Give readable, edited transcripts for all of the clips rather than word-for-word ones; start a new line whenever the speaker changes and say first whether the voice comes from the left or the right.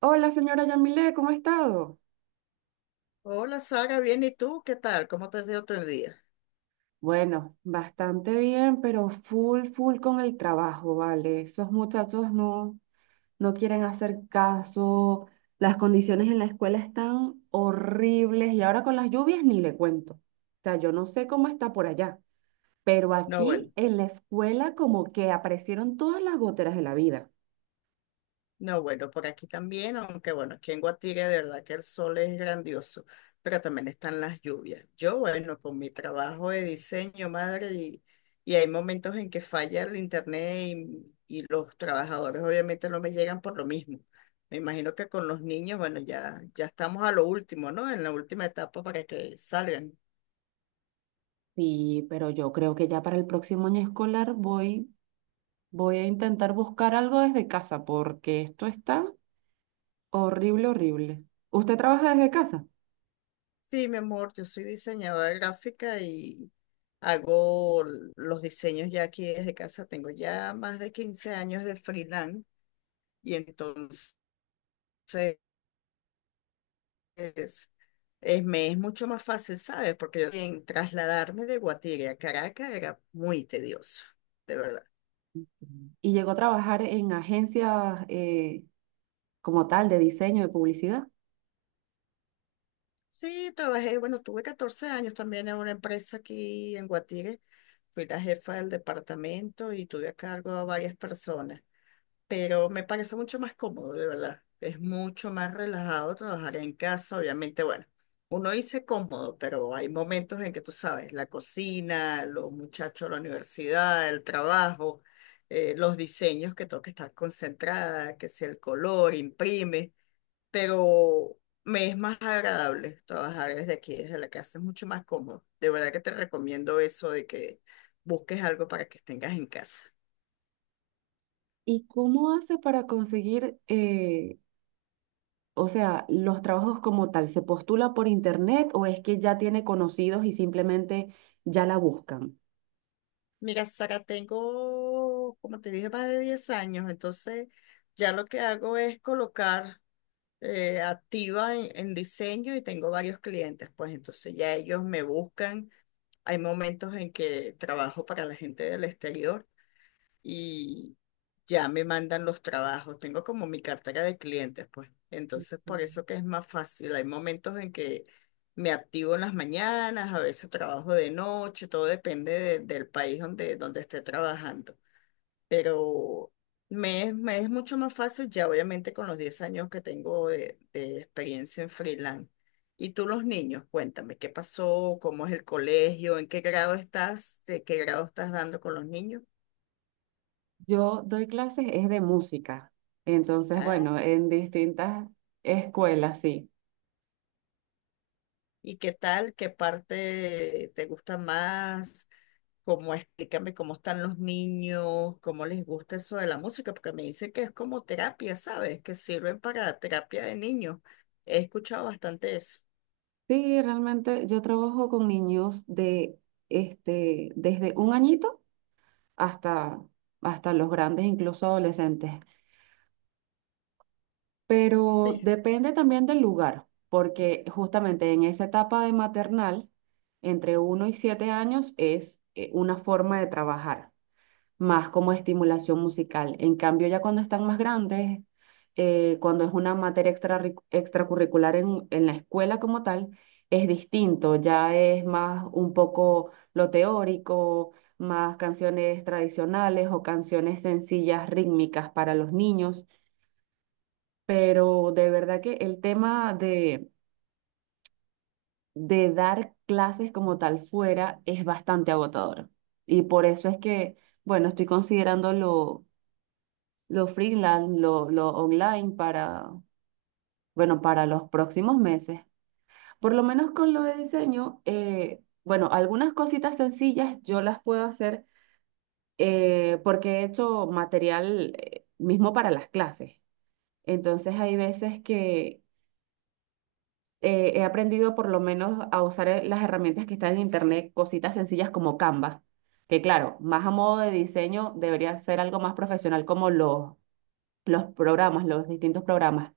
right: Hola, señora Yamile, ¿cómo ha estado?
left: Hola Sara, bien, ¿y tú? ¿Qué tal? ¿Cómo te has ido tu día?
right: Bueno, bastante bien, pero full con el trabajo, ¿vale? Esos muchachos no, quieren hacer caso, las condiciones en la escuela están horribles y ahora con las lluvias ni le cuento. O sea, yo no sé cómo está por allá, pero
left: No,
right: aquí
left: bueno,
right: en la escuela como que aparecieron todas las goteras de la vida.
left: no, bueno, por aquí también, aunque bueno, aquí en Guatire de verdad que el sol es grandioso, pero también están las lluvias. Yo, bueno, con mi trabajo de diseño, madre, y hay momentos en que falla el internet y los trabajadores obviamente no me llegan por lo mismo. Me imagino que con los niños, bueno, ya, ya estamos a lo último, ¿no? En la última etapa para que salgan.
right: Sí, pero yo creo que ya para el próximo año escolar voy a intentar buscar algo desde casa porque esto está... Horrible, horrible. ¿Usted trabaja desde casa?
left: Sí, mi amor, yo soy diseñadora gráfica y hago los diseños ya aquí desde casa. Tengo ya más de 15 años de freelance y entonces es- me es mucho más fácil, ¿sabes? Porque yo en trasladarme de Guatire a Caracas era muy tedioso, de verdad.
right: Mm. Y llegó a trabajar en agencias como tal de diseño, de publicidad.
left: Sí, trabajé, bueno, tuve 14 años también en una empresa aquí en Guatire. Fui la jefa del departamento y tuve a cargo a varias personas. Pero me parece mucho más cómodo, de verdad. Es mucho más relajado trabajar en casa, obviamente, bueno, uno dice cómodo, pero hay momentos en que tú sabes, la cocina, los muchachos, la universidad, el trabajo, los diseños que tengo que estar concentrada, que si el color, imprime, pero me es más agradable trabajar desde aquí, desde la casa, es mucho más cómodo. De verdad que te recomiendo eso de que busques algo para que tengas en casa.
right: ¿Y cómo hace para conseguir, o sea, los trabajos como tal? ¿Se postula por internet o es que ya tiene conocidos y simplemente ya la buscan?
left: Mira, Sara, tengo, como te dije, más de 10 años, entonces ya lo que hago es colocar activa en diseño y tengo varios clientes, pues entonces ya ellos me buscan. Hay momentos en que trabajo para la gente del exterior y ya me mandan los trabajos. Tengo como mi cartera de clientes, pues. Entonces, por
right: Mm.
left: eso que es más fácil. Hay momentos en que me activo en las mañanas, a veces trabajo de noche, todo depende del país donde, donde esté trabajando. Pero me es mucho más fácil ya, obviamente, con los 10 años que tengo de experiencia en freelance. Y tú los niños, cuéntame, ¿qué pasó? ¿Cómo es el colegio? ¿En qué grado estás? ¿De qué grado estás dando con los niños?
right: Yo doy clases es de música. Entonces,
left: Ah,
right: bueno, en distintas escuelas, sí.
left: ¿y qué tal? ¿Qué parte te gusta más? ¿Cómo explícame cómo están los niños? ¿Cómo les gusta eso de la música? Porque me dicen que es como terapia, ¿sabes? Que sirven para terapia de niños. He escuchado bastante eso.
right: Sí, realmente yo trabajo con niños de este desde un añito hasta hasta los grandes, incluso adolescentes. Pero
left: Sí,
right: depende también del lugar, porque justamente en esa etapa de maternal, entre uno y 7 años es una forma de trabajar. Más como estimulación musical. En cambio, ya cuando están más grandes, cuando es una materia extra, extracurricular en la escuela como tal, es distinto, ya es más un poco lo teórico, más canciones tradicionales o canciones sencillas rítmicas para los niños, pero de verdad que el tema de dar clases como tal fuera es bastante agotador. Y por eso es que, bueno, estoy considerando lo freelance, lo online para, bueno, para los próximos meses. Por lo menos con lo de diseño, bueno, algunas cositas sencillas yo las puedo hacer porque he hecho material mismo para las clases. Entonces hay veces que he aprendido por lo menos a usar las herramientas que están en internet, cositas sencillas como Canva, que claro, más a modo de diseño debería ser algo más profesional como los programas, los distintos programas.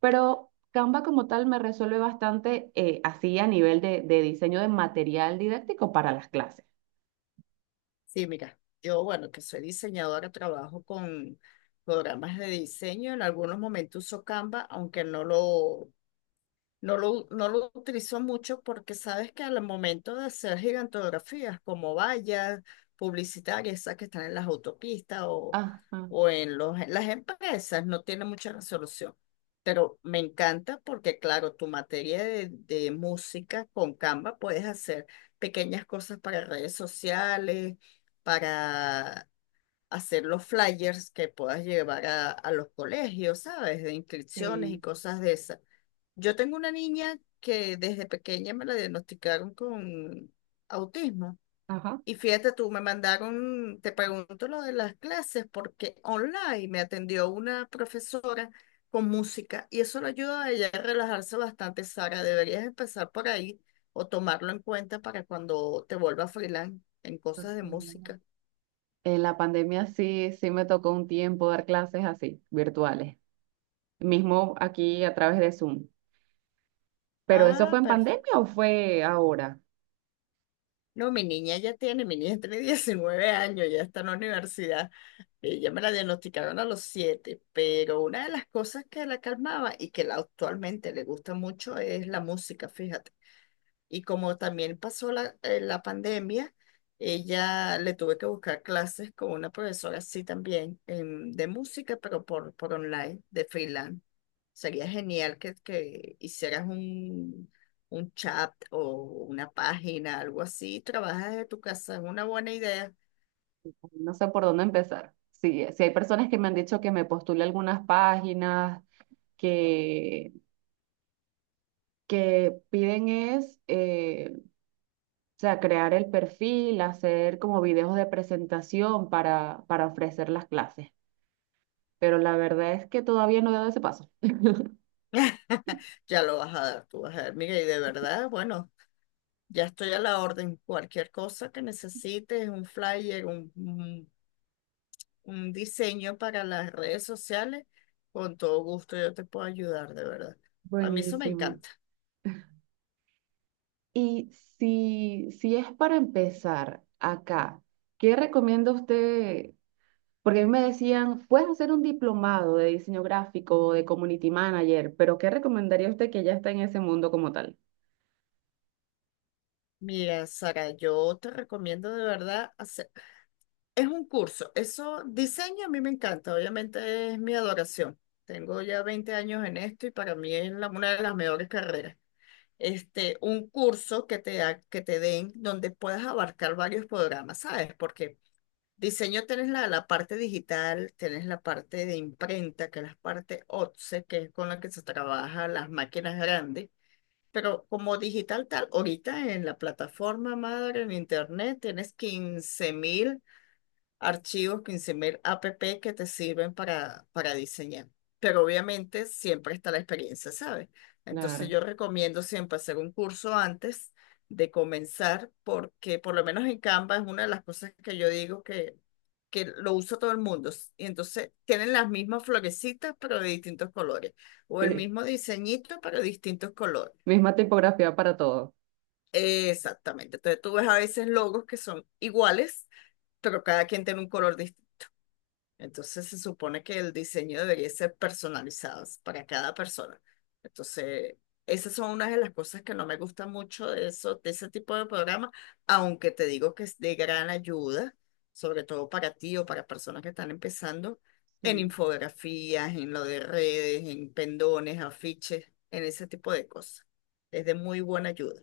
right: Pero Canva como tal me resuelve bastante así a nivel de diseño de material didáctico para las clases.
left: sí, mira, yo, bueno, que soy diseñadora, trabajo con programas de diseño. En algunos momentos uso Canva, aunque no lo utilizo mucho porque sabes que al momento de hacer gigantografías como vallas publicitarias, esas que están en las autopistas o,
right: Ajá,
left: o en las empresas, no tiene mucha resolución. Pero me encanta porque, claro, tu materia de música con Canva puedes hacer pequeñas cosas para redes sociales, para hacer los flyers que puedas llevar a los colegios, ¿sabes? De inscripciones y
right: sí,
left: cosas de esas. Yo tengo una niña que desde pequeña me la diagnosticaron con autismo.
right: ajá.
left: Y fíjate tú, me mandaron, te pregunto lo de las clases, porque online me atendió una profesora con música y eso le ayuda a ella a relajarse bastante, Sara. Deberías empezar por ahí o tomarlo en cuenta para cuando te vuelvas freelance en cosas de
right: En
left: música.
right: la pandemia sí, sí me tocó un tiempo dar clases así, virtuales, mismo aquí a través de Zoom. ¿Pero eso
left: Ah,
right: fue en
left: perfecto.
right: pandemia o fue ahora?
left: No, mi niña ya tiene, mi niña tiene 19 años, ya está en la universidad. Ella me la diagnosticaron a los 7, pero una de las cosas que la calmaba y que la actualmente le gusta mucho es la música, fíjate. Y como también pasó la pandemia, ella le tuve que buscar clases con una profesora así también de música, pero por online, de freelance. Sería genial que hicieras un chat o una página, algo así. Trabajas de tu casa, es una buena idea.
right: No sé por dónde empezar. Sí, sí hay personas que me han dicho que me postule algunas páginas que, que piden es, o sea, crear el perfil, hacer como videos de presentación para ofrecer las clases. Pero la verdad es que todavía no he dado ese paso.
left: Ya lo vas a dar, tú vas a ver. Mira, y de verdad, bueno, ya estoy a la orden. Cualquier cosa que necesites, un flyer, un diseño para las redes sociales, con todo gusto yo te puedo ayudar, de verdad. A mí eso me
right: Buenísimo.
left: encanta.
right: Y si, si es para empezar acá, ¿qué recomienda usted? Porque a mí me decían, puedes hacer un diplomado de diseño gráfico o de community manager, pero ¿qué recomendaría usted que ya está en ese mundo como tal?
left: Mira, Sara, yo te recomiendo de verdad hacer es un curso. Eso, diseño a mí me encanta, obviamente es mi adoración. Tengo ya 20 años en esto y para mí es una de las mejores carreras. Este, un curso que que te den donde puedas abarcar varios programas, ¿sabes? Porque diseño tienes la parte digital, tienes la parte de imprenta, que es la parte OTSE, que es con la que se trabaja las máquinas grandes. Pero como digital tal, ahorita en la plataforma madre, en internet, tienes 15.000 archivos 15.000 app que te sirven para diseñar. Pero obviamente siempre está la experiencia, ¿sabes? Entonces
right: Claro.
left: yo recomiendo siempre hacer un curso antes de comenzar porque por lo menos en Canva es una de las cosas que yo digo que lo usa todo el mundo. Y entonces tienen las mismas florecitas pero de distintos colores o el
right: Sí,
left: mismo diseñito pero de distintos colores.
right: misma tipografía para todo.
left: Exactamente. Entonces tú ves a veces logos que son iguales, pero cada quien tiene un color distinto. Entonces se supone que el diseño debería ser personalizado para cada persona. Entonces, esas son unas de las cosas que no me gusta mucho de eso, de ese tipo de programas, aunque te digo que es de gran ayuda, sobre todo para ti o para personas que están empezando en
right: Sí.
left: infografías, en lo de redes, en pendones, afiches, en ese tipo de cosas. Es de muy buena ayuda.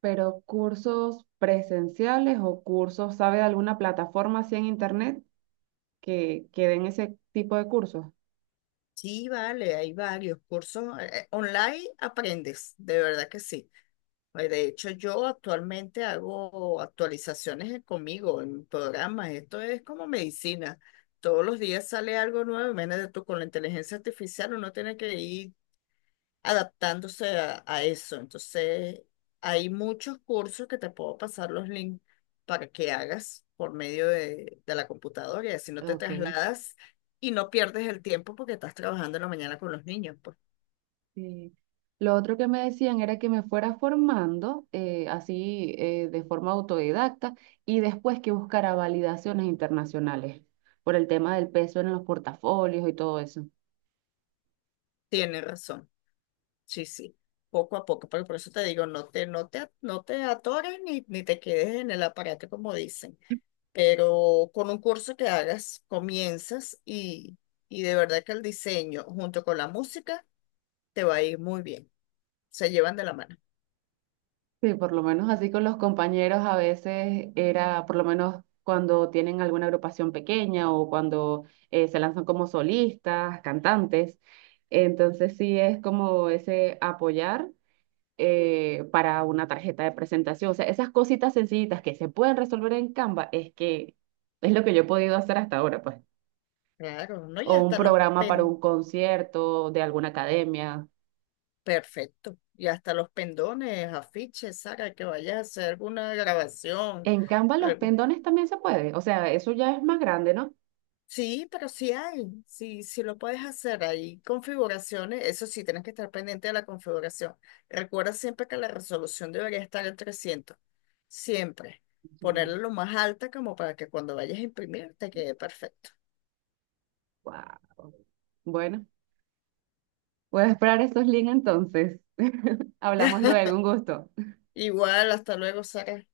right: Pero cursos presenciales o cursos, ¿sabe de alguna plataforma así en internet que den ese tipo de cursos?
left: Sí, vale, hay varios cursos online, aprendes, de verdad que sí. Pues, de hecho, yo actualmente hago actualizaciones conmigo en programas. Esto es como medicina. Todos los días sale algo nuevo. Imagínate tú, con la inteligencia artificial uno tiene que ir adaptándose a eso. Entonces, hay muchos cursos que te puedo pasar los links para que hagas por medio de la computadora y así no te
right: Ok.
left: trasladas y no pierdes el tiempo porque estás trabajando en la mañana con los niños. Pues
right: Sí. Lo otro que me decían era que me fuera formando así de forma autodidacta y después que buscara validaciones internacionales por el tema del peso en los portafolios y todo eso.
left: tienes razón. Sí, sí, poco a poco, pero por eso te digo, no te atores ni te quedes en el aparato, como dicen, pero con un curso que hagas, comienzas y de verdad que el diseño junto con la música te va a ir muy bien, se llevan de la mano.
right: Sí, por lo menos así con los compañeros a veces era, por lo menos cuando tienen alguna agrupación pequeña o cuando se lanzan como solistas, cantantes. Entonces sí es como ese apoyar para una tarjeta de presentación. O sea, esas cositas sencillitas que se pueden resolver en Canva es que es lo que yo he podido hacer hasta ahora, pues.
left: Claro, ¿no?
right: O un programa para un concierto de alguna academia.
left: Perfecto. Y hasta los pendones, afiches, Sara, que vayas a hacer alguna grabación,
right: En Canva los
left: algo.
right: pendones también se puede. O sea, eso ya es más grande, ¿no?
left: Sí, pero sí hay, sí, sí lo puedes hacer. Hay configuraciones, eso sí, tienes que estar pendiente de la configuración. Recuerda siempre que la resolución debería estar en 300, siempre. Ponerla lo más alta como para que cuando vayas a imprimir te quede perfecto.
right: Wow. Bueno, voy a esperar estos links entonces. Hablamos luego, un gusto.
left: Igual, hasta luego, Sara.